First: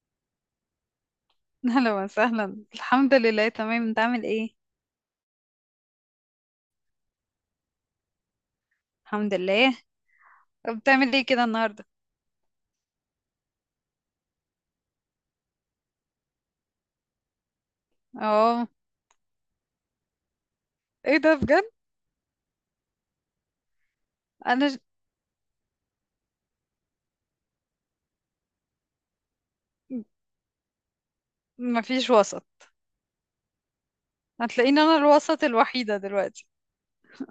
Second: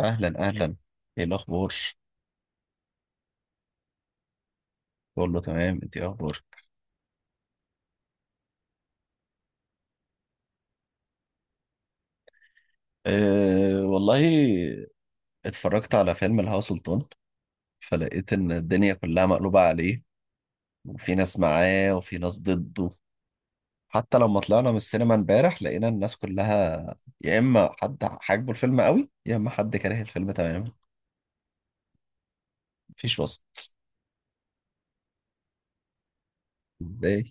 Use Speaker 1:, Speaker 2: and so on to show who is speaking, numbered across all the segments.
Speaker 1: اهلا اهلا. ايه الاخبار؟
Speaker 2: اهلا وسهلا. الحمد لله، تمام. انت عامل ايه؟
Speaker 1: كله تمام، انت ايه اخبارك؟
Speaker 2: الحمد لله. بتعمل ايه كده النهارده؟
Speaker 1: أه والله، اتفرجت على فيلم الهوا سلطان، فلقيت ان
Speaker 2: اه.
Speaker 1: الدنيا كلها مقلوبة عليه. وفي
Speaker 2: ايه ده
Speaker 1: ناس
Speaker 2: بجد؟
Speaker 1: معاه وفي ناس ضده. حتى لما
Speaker 2: انا
Speaker 1: طلعنا من
Speaker 2: ج...
Speaker 1: السينما امبارح لقينا الناس كلها، يا اما حد حاجبه الفيلم قوي يا اما حد كاره الفيلم تماما.
Speaker 2: مفيش وسط.
Speaker 1: مفيش وسط.
Speaker 2: هتلاقيني انا الوسط الوحيده دلوقتي.
Speaker 1: ازاي؟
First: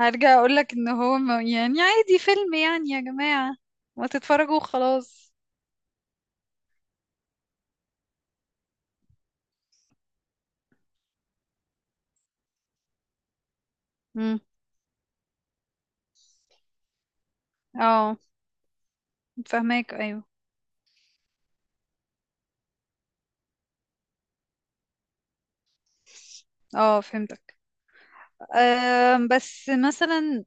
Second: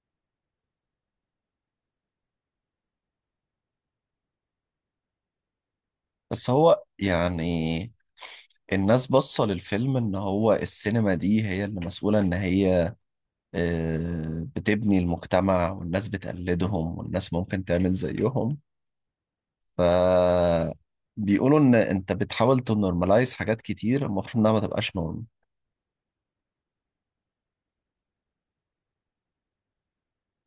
Speaker 2: هرجع اقول لك ان هو ما... يعني عادي، فيلم يعني يا جماعه، ما تتفرجوا وخلاص.
Speaker 1: بس هو يعني الناس باصة للفيلم ان هو السينما دي هي اللي مسؤولة ان هي
Speaker 2: امم.
Speaker 1: بتبني المجتمع، والناس بتقلدهم والناس ممكن تعمل
Speaker 2: اه
Speaker 1: زيهم.
Speaker 2: فهماك، ايوه.
Speaker 1: فبيقولوا إن أنت بتحاول تنورماليز حاجات كتير المفروض إنها ما تبقاش نورم.
Speaker 2: اه فهمتك. بس مثلا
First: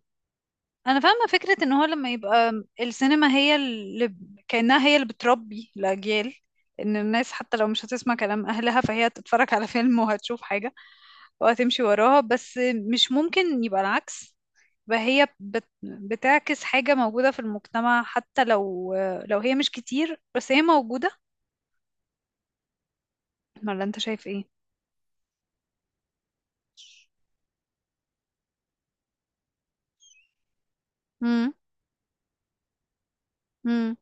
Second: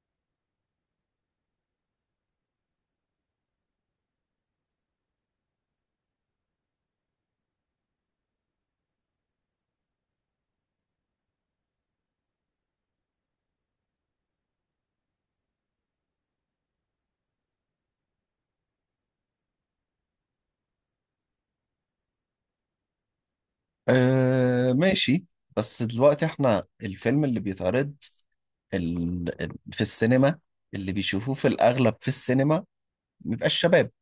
Speaker 2: انا فاهمه فكره ان هو لما يبقى السينما هي اللي كانها هي اللي بتربي الاجيال، ان الناس حتى لو مش هتسمع كلام اهلها فهي هتتفرج على فيلم وهتشوف حاجه وهتمشي وراها. بس مش ممكن يبقى العكس؟ بقى هي بتعكس حاجه موجوده في المجتمع، حتى لو هي مش كتير بس هي موجوده. ولا انت شايف ايه؟
Speaker 1: ماشي. بس دلوقتي إحنا الفيلم اللي بيتعرض في السينما، اللي بيشوفوه في
Speaker 2: امم.
Speaker 1: الأغلب في السينما بيبقى الشباب.
Speaker 2: امم.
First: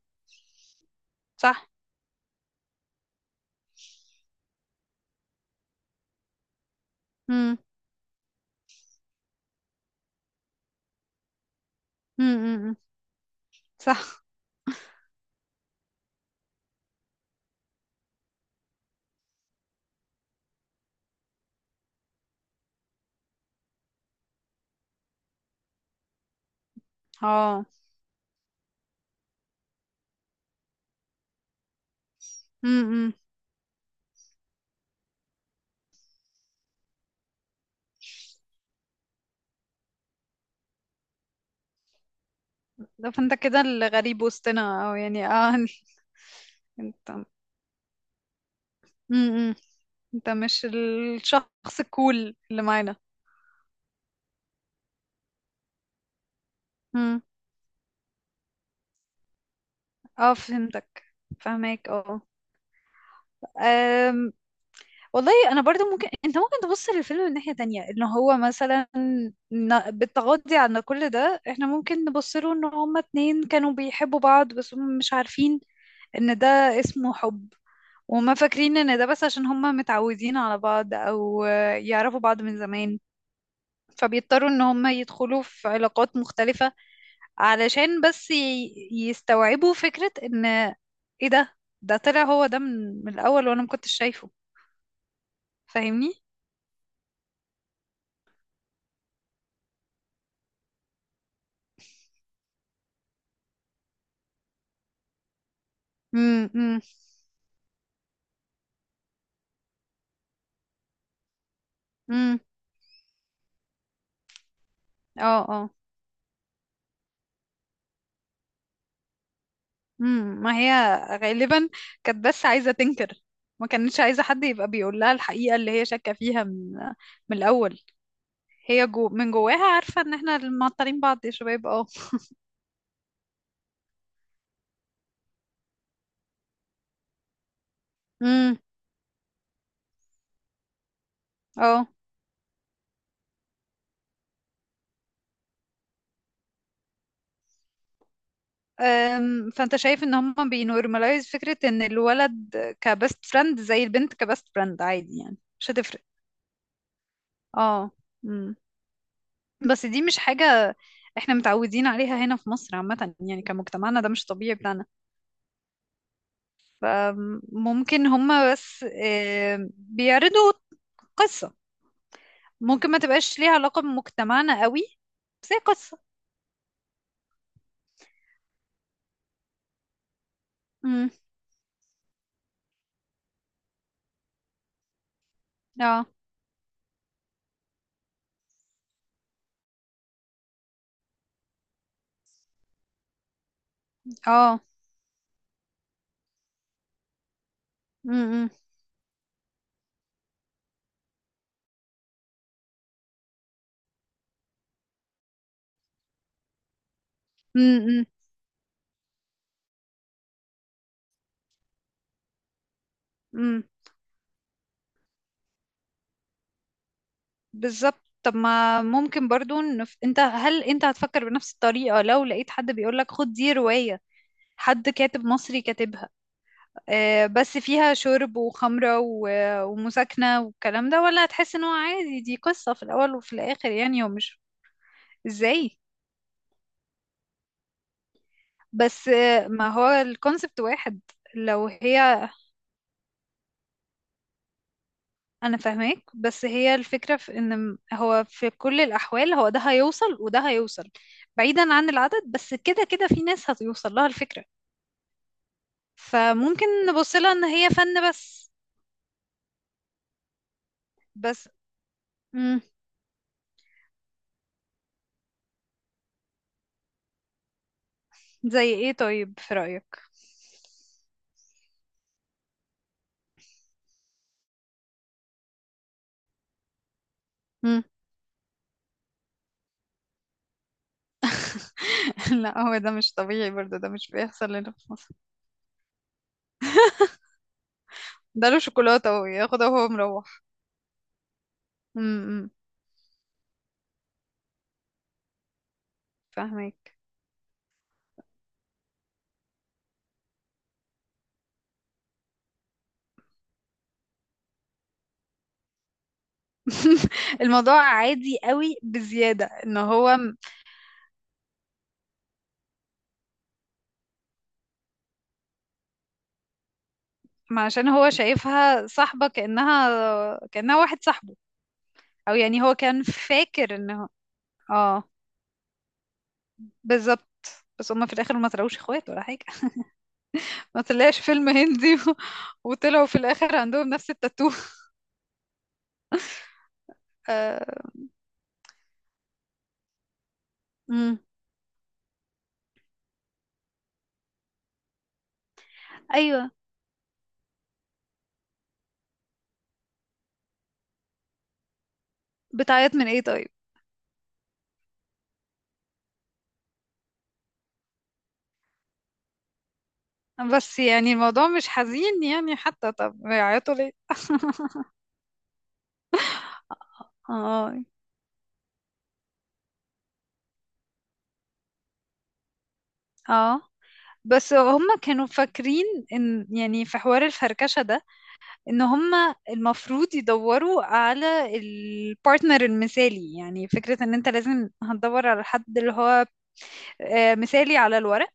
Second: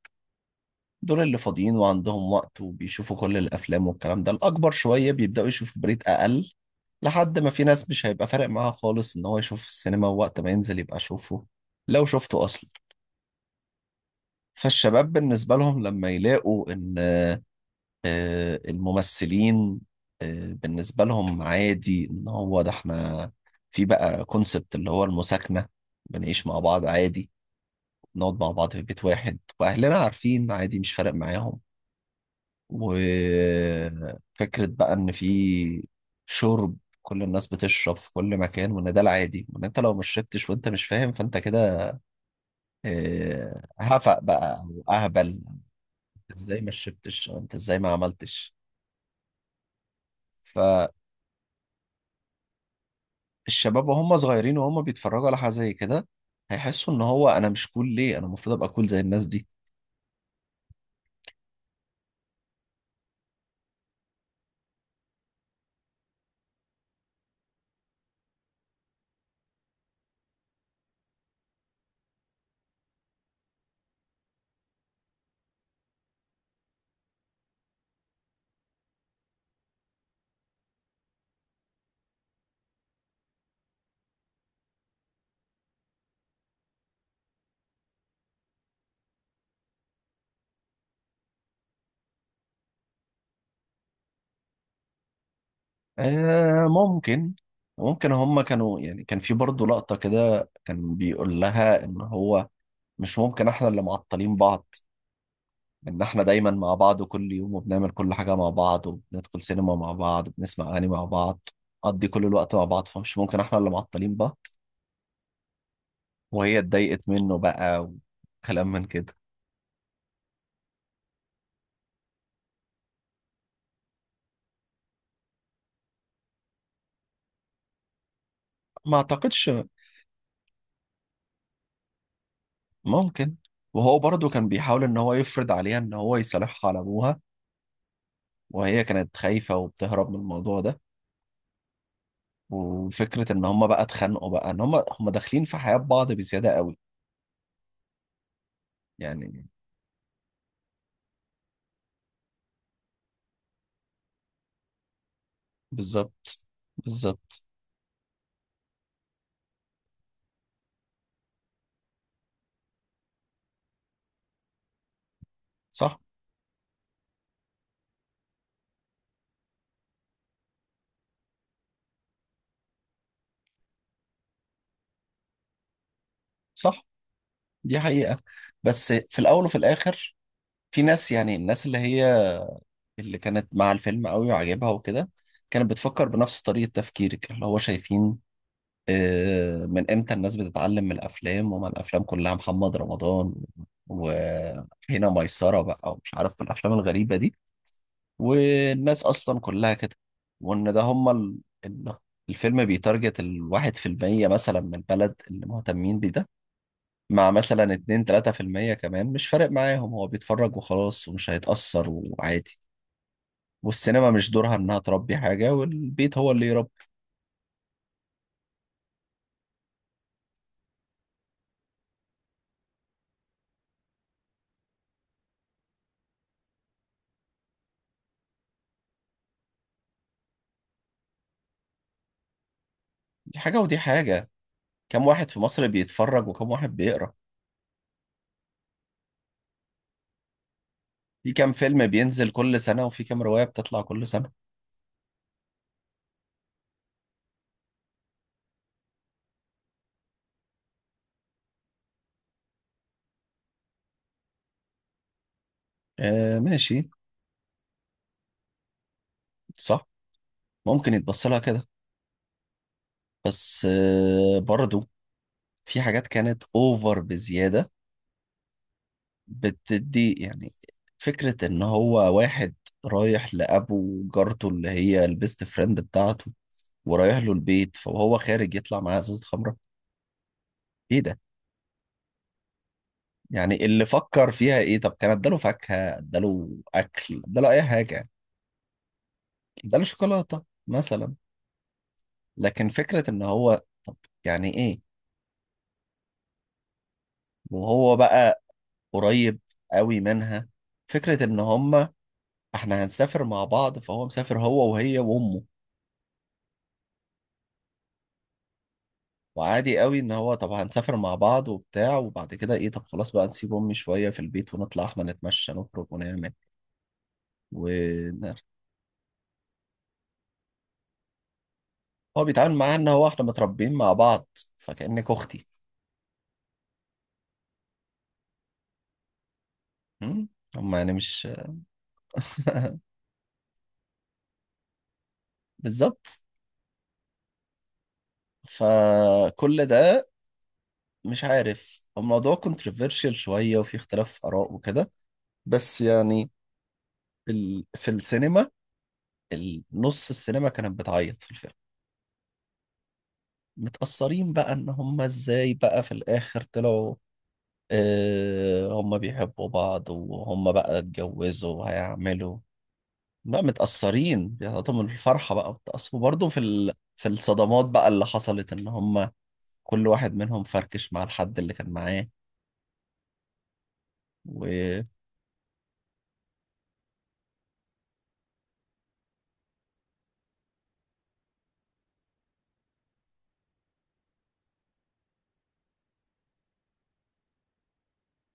Speaker 1: دول اللي
Speaker 2: صح.
Speaker 1: فاضيين وعندهم وقت وبيشوفوا كل الأفلام، والكلام ده الأكبر شوية بيبدأوا يشوفوا بريد أقل. لحد ما
Speaker 2: امم.
Speaker 1: في ناس مش هيبقى فارق معاها خالص إن هو يشوف السينما، ووقت ما ينزل يبقى شوفه لو شفته أصلا.
Speaker 2: امم. صح.
Speaker 1: فالشباب بالنسبة لهم لما يلاقوا إن الممثلين بالنسبة لهم عادي، إن هو ده إحنا. في بقى كونسبت اللي هو المساكنة، بنعيش مع بعض عادي،
Speaker 2: اه.
Speaker 1: نقعد مع بعض في بيت واحد وأهلنا عارفين عادي مش فارق معاهم.
Speaker 2: امم.
Speaker 1: وفكرة بقى إن في شرب، كل الناس بتشرب في كل مكان وإن ده العادي، وإن أنت لو مش شربتش وأنت مش فاهم فأنت كده
Speaker 2: ده فانت كده
Speaker 1: هفق
Speaker 2: الغريب
Speaker 1: بقى أو
Speaker 2: وسطنا، او
Speaker 1: أهبل.
Speaker 2: يعني اه.
Speaker 1: أنت إزاي ما
Speaker 2: انت.
Speaker 1: شربتش، أو أنت إزاي ما عملتش.
Speaker 2: امم. انت مش
Speaker 1: فالشباب
Speaker 2: الشخص الكول اللي معانا.
Speaker 1: وهم صغيرين وهم بيتفرجوا على حاجة زي كده، هيحسوا إن
Speaker 2: امم.
Speaker 1: هو أنا مش كول ليه، أنا المفروض أبقى كول زي الناس دي.
Speaker 2: اه فهمتك. فهمك اه. أم... والله انا برضو، ممكن انت ممكن تبص للفيلم من ناحية تانية، ان هو مثلا بالتغاضي عن كل ده احنا ممكن نبص له ان هما اتنين كانوا بيحبوا بعض بس هم مش عارفين ان ده اسمه حب، وما فاكرين ان ده بس عشان هم متعودين على بعض او يعرفوا بعض من زمان، فبيضطروا ان هم يدخلوا في علاقات مختلفة علشان بس يستوعبوا فكرة ان ايه ده طلع هو ده من الاول وانا ما كنتش شايفه. فاهمني؟
Speaker 1: ممكن. ممكن هم كانوا يعني، كان في برضه لقطة كده كان بيقول لها إن هو مش ممكن احنا اللي معطلين بعض، ان احنا
Speaker 2: امم.
Speaker 1: دايما مع
Speaker 2: امم.
Speaker 1: بعض كل يوم وبنعمل كل حاجة مع بعض وبندخل سينما مع بعض وبنسمع اغاني مع بعض، نقضي كل
Speaker 2: امم.
Speaker 1: الوقت مع بعض، فمش ممكن احنا اللي معطلين بعض.
Speaker 2: اه. اه.
Speaker 1: وهي اتضايقت منه بقى وكلام من كده.
Speaker 2: امم. ما هي غالبا كانت بس عايزة تنكر، ما كانتش عايزة حد يبقى بيقول لها الحقيقة اللي هي شاكة فيها من الاول. هي
Speaker 1: ما
Speaker 2: جو من
Speaker 1: اعتقدش.
Speaker 2: جواها عارفة ان احنا معطلين بعض يا شباب. اه.
Speaker 1: ممكن. وهو برضه كان بيحاول ان هو يفرض عليها ان هو يصالحها على ابوها،
Speaker 2: امم.
Speaker 1: وهي كانت خايفة وبتهرب من الموضوع ده.
Speaker 2: اه.
Speaker 1: وفكرة ان هما بقى اتخانقوا بقى ان هما داخلين في حياة بعض بزيادة قوي يعني.
Speaker 2: فانت شايف ان هم بينورماليز فكرة ان الولد كبست فريند زي البنت كبست فريند عادي، يعني مش هتفرق.
Speaker 1: بالظبط، بالظبط.
Speaker 2: اه. مم. بس دي مش حاجة احنا متعودين عليها هنا في مصر عامة، يعني كمجتمعنا ده مش طبيعي بتاعنا.
Speaker 1: صح.
Speaker 2: ممكن هم بس بيعرضوا قصة ممكن ما تبقاش ليها علاقة بمجتمعنا قوي، بس هي قصة.
Speaker 1: صح، دي حقيقة. بس في الأول وفي الآخر، في
Speaker 2: مم.
Speaker 1: ناس يعني، الناس اللي هي اللي كانت مع الفيلم قوي وعجبها وكده، كانت
Speaker 2: اه.
Speaker 1: بتفكر بنفس طريقة تفكيرك، اللي هو شايفين من إمتى الناس بتتعلم من الأفلام، وما الأفلام كلها محمد رمضان وهنا
Speaker 2: اه.
Speaker 1: ميسرة بقى، ومش عارف الأفلام الغريبة دي،
Speaker 2: مم.
Speaker 1: والناس أصلا كلها كده. وإن ده هما ال- الفيلم بيتارجت الواحد في المية مثلا من البلد اللي مهتمين، مع مثلا
Speaker 2: مم.
Speaker 1: 2
Speaker 2: مم.
Speaker 1: 3% كمان مش فارق معاهم، هو بيتفرج وخلاص ومش هيتأثر وعادي.
Speaker 2: مم.
Speaker 1: والسينما مش دورها انها تربي حاجة، والبيت هو اللي يربي.
Speaker 2: بالظبط. طب ما ممكن برضو نف... هل انت هتفكر بنفس الطريقة لو لقيت حد بيقولك خد دي رواية، حد كاتب مصري كاتبها؟ آه بس فيها شرب وخمرة ومساكنة والكلام ده، ولا هتحس ان هو عادي، دي قصة في الأول وفي
Speaker 1: دي حاجة
Speaker 2: الآخر،
Speaker 1: ودي
Speaker 2: يعني هو
Speaker 1: حاجة.
Speaker 2: مش.
Speaker 1: كم واحد في مصر
Speaker 2: ازاي؟
Speaker 1: بيتفرج وكم واحد بيقرأ؟
Speaker 2: بس آه، ما هو الكونسبت واحد.
Speaker 1: في كم
Speaker 2: لو
Speaker 1: فيلم
Speaker 2: هي.
Speaker 1: بينزل كل سنة وفي كم رواية بتطلع كل سنة؟
Speaker 2: انا فاهماك بس هي الفكرة في ان هو في كل الأحوال هو ده هيوصل وده هيوصل، بعيدا عن العدد. بس كده كده في ناس هتوصل لها الفكرة،
Speaker 1: آه
Speaker 2: فممكن
Speaker 1: ماشي.
Speaker 2: نبص لها ان هي فن بس.
Speaker 1: صح، ممكن يتبص لها
Speaker 2: بس.
Speaker 1: كده.
Speaker 2: مم.
Speaker 1: بس آه برضو، في حاجات كانت اوفر بزيادة.
Speaker 2: زي ايه طيب في رأيك؟
Speaker 1: بتدي يعني فكرة إن هو واحد رايح لأبو، وجارته اللي هي البيست فريند بتاعته، ورايح له البيت
Speaker 2: مم.
Speaker 1: فهو خارج يطلع معاه إزازة خمرة. إيه ده؟
Speaker 2: لا هو ده مش طبيعي
Speaker 1: يعني
Speaker 2: برضه،
Speaker 1: اللي
Speaker 2: ده مش
Speaker 1: فكر
Speaker 2: بيحصل
Speaker 1: فيها
Speaker 2: هنا
Speaker 1: إيه؟
Speaker 2: في
Speaker 1: طب كان
Speaker 2: مصر.
Speaker 1: إداله فاكهة، إداله أكل، إداله أي حاجة يعني.
Speaker 2: ده له شوكولاتة اهو ياخدها
Speaker 1: إداله
Speaker 2: وهو مروح.
Speaker 1: شوكولاتة مثلا.
Speaker 2: امم.
Speaker 1: لكن فكرة إن هو، طب يعني إيه؟
Speaker 2: فاهمك.
Speaker 1: وهو بقى قريب قوي منها. فكرة إن هما إحنا هنسافر مع بعض، فهو مسافر هو وهي وأمه.
Speaker 2: الموضوع عادي قوي بزيادة، ان
Speaker 1: وعادي قوي ان هو طب هنسافر مع بعض وبتاع، وبعد كده ايه طب خلاص بقى نسيب امي شويه في البيت ونطلع احنا نتمشى نخرج ونعمل
Speaker 2: عشان هو
Speaker 1: ون...
Speaker 2: شايفها صاحبة، كأنها واحد صاحبه.
Speaker 1: هو
Speaker 2: او
Speaker 1: بيتعامل
Speaker 2: يعني هو
Speaker 1: معاها ان
Speaker 2: كان
Speaker 1: هو احنا متربيين
Speaker 2: فاكر ان
Speaker 1: مع
Speaker 2: هو.
Speaker 1: بعض،
Speaker 2: اه،
Speaker 1: فكأنك اختي.
Speaker 2: بالظبط. بس هما في الاخر ما طلعوش اخوات ولا حاجة.
Speaker 1: هم هم
Speaker 2: ما
Speaker 1: يعني
Speaker 2: طلعش
Speaker 1: مش
Speaker 2: فيلم هندي وطلعوا في الاخر عندهم نفس التاتو.
Speaker 1: بالظبط.
Speaker 2: آه...
Speaker 1: فكل ده
Speaker 2: مم.
Speaker 1: مش عارف، الموضوع كونتروفيرشيال شويه وفي اختلاف اراء وكده. بس يعني
Speaker 2: ايوه.
Speaker 1: ال... في السينما، نص السينما كانت بتعيط في الفيلم.
Speaker 2: بتعيط من ايه طيب؟
Speaker 1: متأثرين بقى ان هم ازاي بقى في الاخر طلعوا هم بيحبوا بعض وهم بقى
Speaker 2: بس يعني الموضوع
Speaker 1: اتجوزوا
Speaker 2: مش حزين،
Speaker 1: وهيعملوا.
Speaker 2: يعني حتى طب
Speaker 1: بقى
Speaker 2: بيعيطوا ليه؟
Speaker 1: متأثرين، بيعطيهم الفرحة بقى بتأثر، وبرضه في ال... في الصدمات
Speaker 2: اه.
Speaker 1: بقى اللي حصلت، ان هم كل واحد منهم فركش مع الحد اللي كان معاه.
Speaker 2: اه. بس هم
Speaker 1: و
Speaker 2: كانوا فاكرين ان يعني في حوار الفركشة ده، ان هم المفروض يدوروا على البارتنر المثالي، يعني فكرة ان انت لازم هتدور على حد اللي هو آه، مثالي على الورق.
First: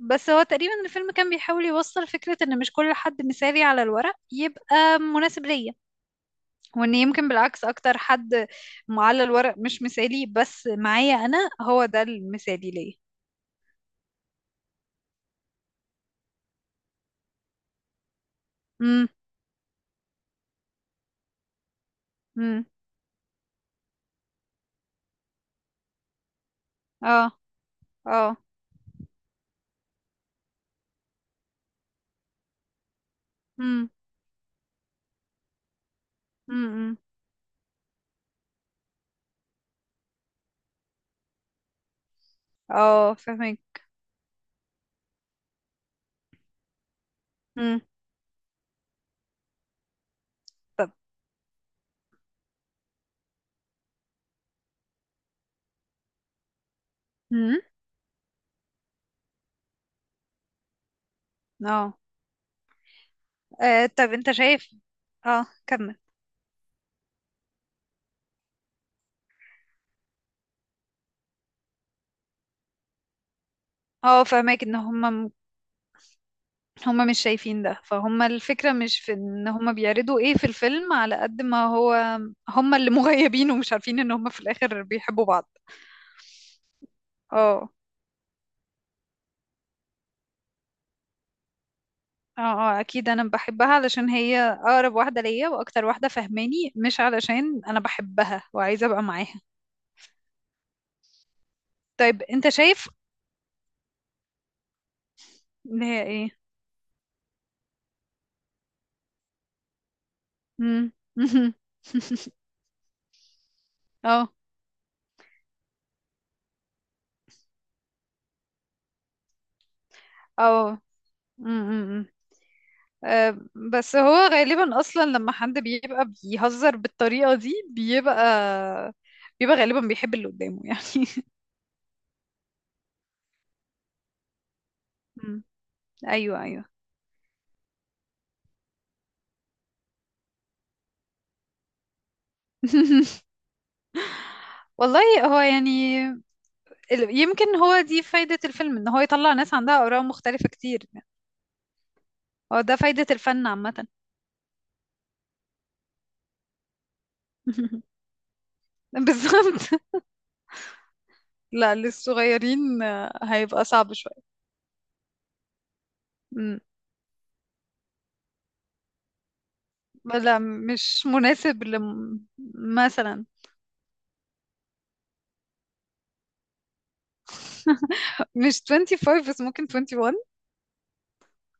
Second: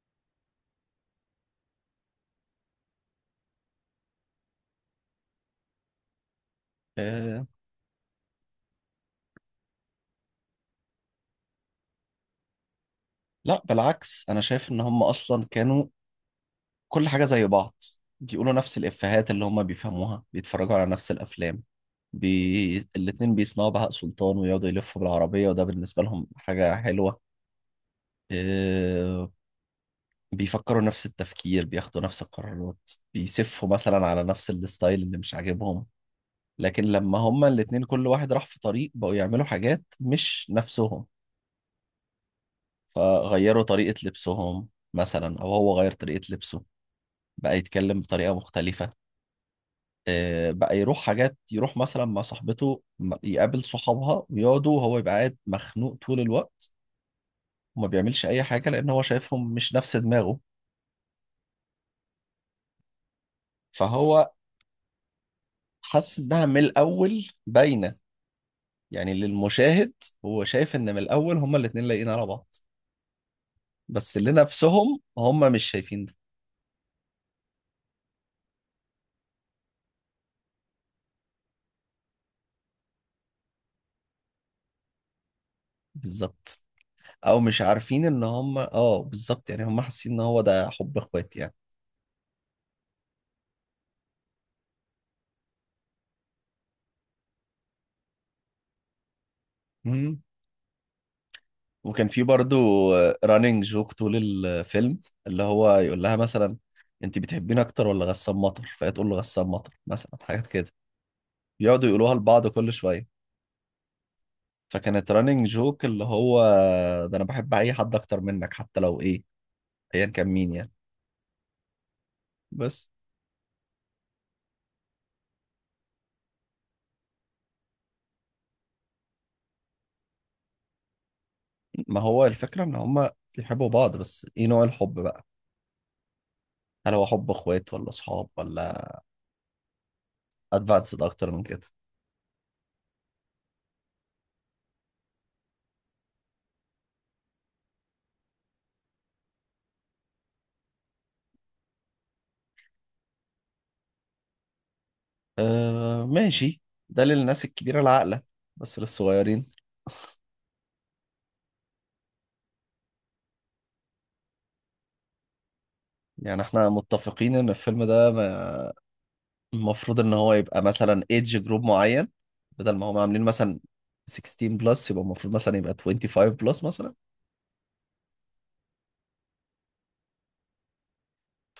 Speaker 2: بس هو تقريبا الفيلم كان بيحاول يوصل فكرة ان مش كل حد مثالي على الورق يبقى مناسب ليا، وان يمكن
Speaker 1: آه،
Speaker 2: بالعكس اكتر حد على الورق مش مثالي بس معايا انا هو ده المثالي ليا.
Speaker 1: لا بالعكس، انا شايف ان هم اصلا كانوا كل حاجة زي بعض، بيقولوا نفس
Speaker 2: امم.
Speaker 1: الإفيهات اللي هم بيفهموها، بيتفرجوا على نفس الأفلام،
Speaker 2: امم.
Speaker 1: الاتنين بيسمعوا بهاء سلطان ويقعدوا يلفوا بالعربية، وده بالنسبة لهم حاجة
Speaker 2: اه.
Speaker 1: حلوة.
Speaker 2: اه.
Speaker 1: آه، بيفكروا نفس التفكير، بياخدوا نفس القرارات، بيسفوا
Speaker 2: امم.
Speaker 1: مثلا على نفس الستايل اللي مش عاجبهم. لكن
Speaker 2: امم.
Speaker 1: لما هما الاتنين كل واحد راح في طريق، بقوا يعملوا حاجات مش نفسهم.
Speaker 2: اه
Speaker 1: فغيروا
Speaker 2: فهمك.
Speaker 1: طريقة لبسهم مثلا، أو هو غير طريقة لبسه، بقى
Speaker 2: امم.
Speaker 1: يتكلم بطريقة مختلفة، بقى
Speaker 2: طب.
Speaker 1: يروح حاجات، يروح مثلا مع صاحبته يقابل صحابها ويقعدوا وهو يبقى قاعد مخنوق طول الوقت،
Speaker 2: امم.
Speaker 1: وما بيعملش أي حاجة لأن هو شايفهم مش نفس دماغه.
Speaker 2: اه. آه، طب
Speaker 1: فهو
Speaker 2: انت شايف. اه كمل.
Speaker 1: حس إنها من الأول باينة، يعني للمشاهد. هو شايف ان من الاول هما الاتنين لايقين على بعض، بس
Speaker 2: اه
Speaker 1: اللي
Speaker 2: فهمك ان
Speaker 1: نفسهم
Speaker 2: هم،
Speaker 1: هما مش شايفين ده.
Speaker 2: هما مش شايفين ده. فهما الفكرة مش في ان هما بيعرضوا ايه في الفيلم على قد ما هو هما اللي مغيبين ومش عارفين ان هما في الاخر بيحبوا بعض.
Speaker 1: بالظبط، او مش
Speaker 2: اه.
Speaker 1: عارفين ان هما اه بالظبط يعني، هما حاسين ان هو ده حب اخوات يعني.
Speaker 2: اه. اه اكيد انا بحبها علشان هي اقرب واحدة ليا واكتر واحدة فهماني، مش علشان انا بحبها وعايزة ابقى معاها.
Speaker 1: مم. وكان
Speaker 2: طيب
Speaker 1: في
Speaker 2: انت
Speaker 1: برضو
Speaker 2: شايف
Speaker 1: رانينج جوك طول الفيلم، اللي هو
Speaker 2: ان هي
Speaker 1: يقول لها
Speaker 2: ايه.
Speaker 1: مثلا انت بتحبيني اكتر ولا غسان مطر، فهي تقول له غسان مطر مثلا، حاجات كده
Speaker 2: امم.
Speaker 1: بيقعدوا يقولوها لبعض كل شويه.
Speaker 2: اه.
Speaker 1: فكانت رانينج جوك اللي هو ده، انا بحب اي حد اكتر منك حتى لو ايه، ايا كان مين يعني.
Speaker 2: اه.
Speaker 1: بس
Speaker 2: آه، بس هو غالبا اصلا لما حد بيبقى بيهزر بالطريقه دي، بيبقى غالبا بيحب اللي قدامه يعني.
Speaker 1: ما هو الفكرة إن هما بيحبوا بعض، بس إيه نوع الحب بقى؟
Speaker 2: مم. ايوه ايوه.
Speaker 1: هل هو حب إخوات ولا أصحاب، ولا أدفانسد أكتر من كده؟
Speaker 2: والله. هو يعني يمكن هو دي فايده الفيلم، ان هو يطلع ناس عندها اراء مختلفه كتير يعني. هو ده فايده الفن عامه.
Speaker 1: أه ماشي، ده للناس الكبيرة العاقلة. بس للصغيرين،
Speaker 2: بالظبط. لا للصغيرين آه، هيبقى صعب شويه.
Speaker 1: يعني
Speaker 2: مم.
Speaker 1: إحنا متفقين إن الفيلم ده ما- المفروض إن هو
Speaker 2: لا
Speaker 1: يبقى مثلا
Speaker 2: مش
Speaker 1: إيدج جروب
Speaker 2: مناسب
Speaker 1: معين.
Speaker 2: لم...
Speaker 1: بدل ما هم عاملين
Speaker 2: مثلا.
Speaker 1: مثلا 16 بلس، يبقى المفروض مثلا يبقى 25 بلس مثلا.
Speaker 2: مش 25 بس ممكن 21.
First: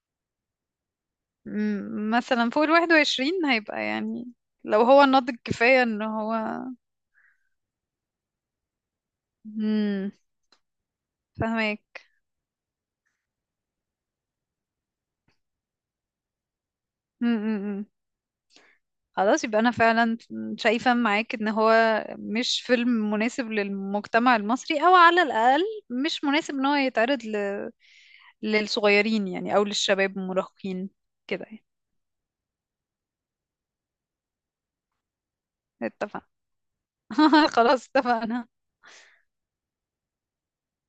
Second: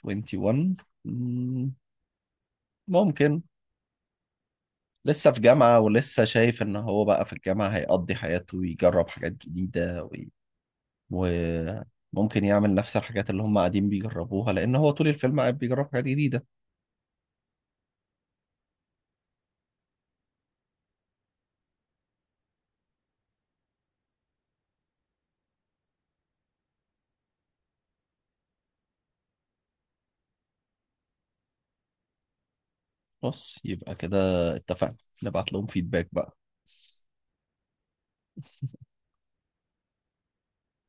Speaker 1: 21. مم،
Speaker 2: مثلا فوق الواحد
Speaker 1: ممكن.
Speaker 2: وعشرين هيبقى يعني لو هو
Speaker 1: لسه
Speaker 2: ناضج
Speaker 1: في جامعة
Speaker 2: كفاية ان
Speaker 1: ولسه
Speaker 2: هو.
Speaker 1: شايف إن هو بقى في الجامعة هيقضي حياته ويجرب حاجات جديدة،
Speaker 2: امم. فهمك.
Speaker 1: وممكن يعمل نفس الحاجات اللي هم قاعدين بيجربوها، لأن هو طول الفيلم قاعد بيجرب حاجات جديدة.
Speaker 2: امم. خلاص يبقى انا فعلا شايفة معاك ان هو مش فيلم مناسب للمجتمع المصري، او على الاقل مش مناسب ان هو يتعرض للصغيرين يعني او للشباب المراهقين كده يعني.
Speaker 1: بس يبقى كده اتفقنا، نبعت لهم فيدباك
Speaker 2: اتفقنا.
Speaker 1: بقى.
Speaker 2: خلاص اتفقنا.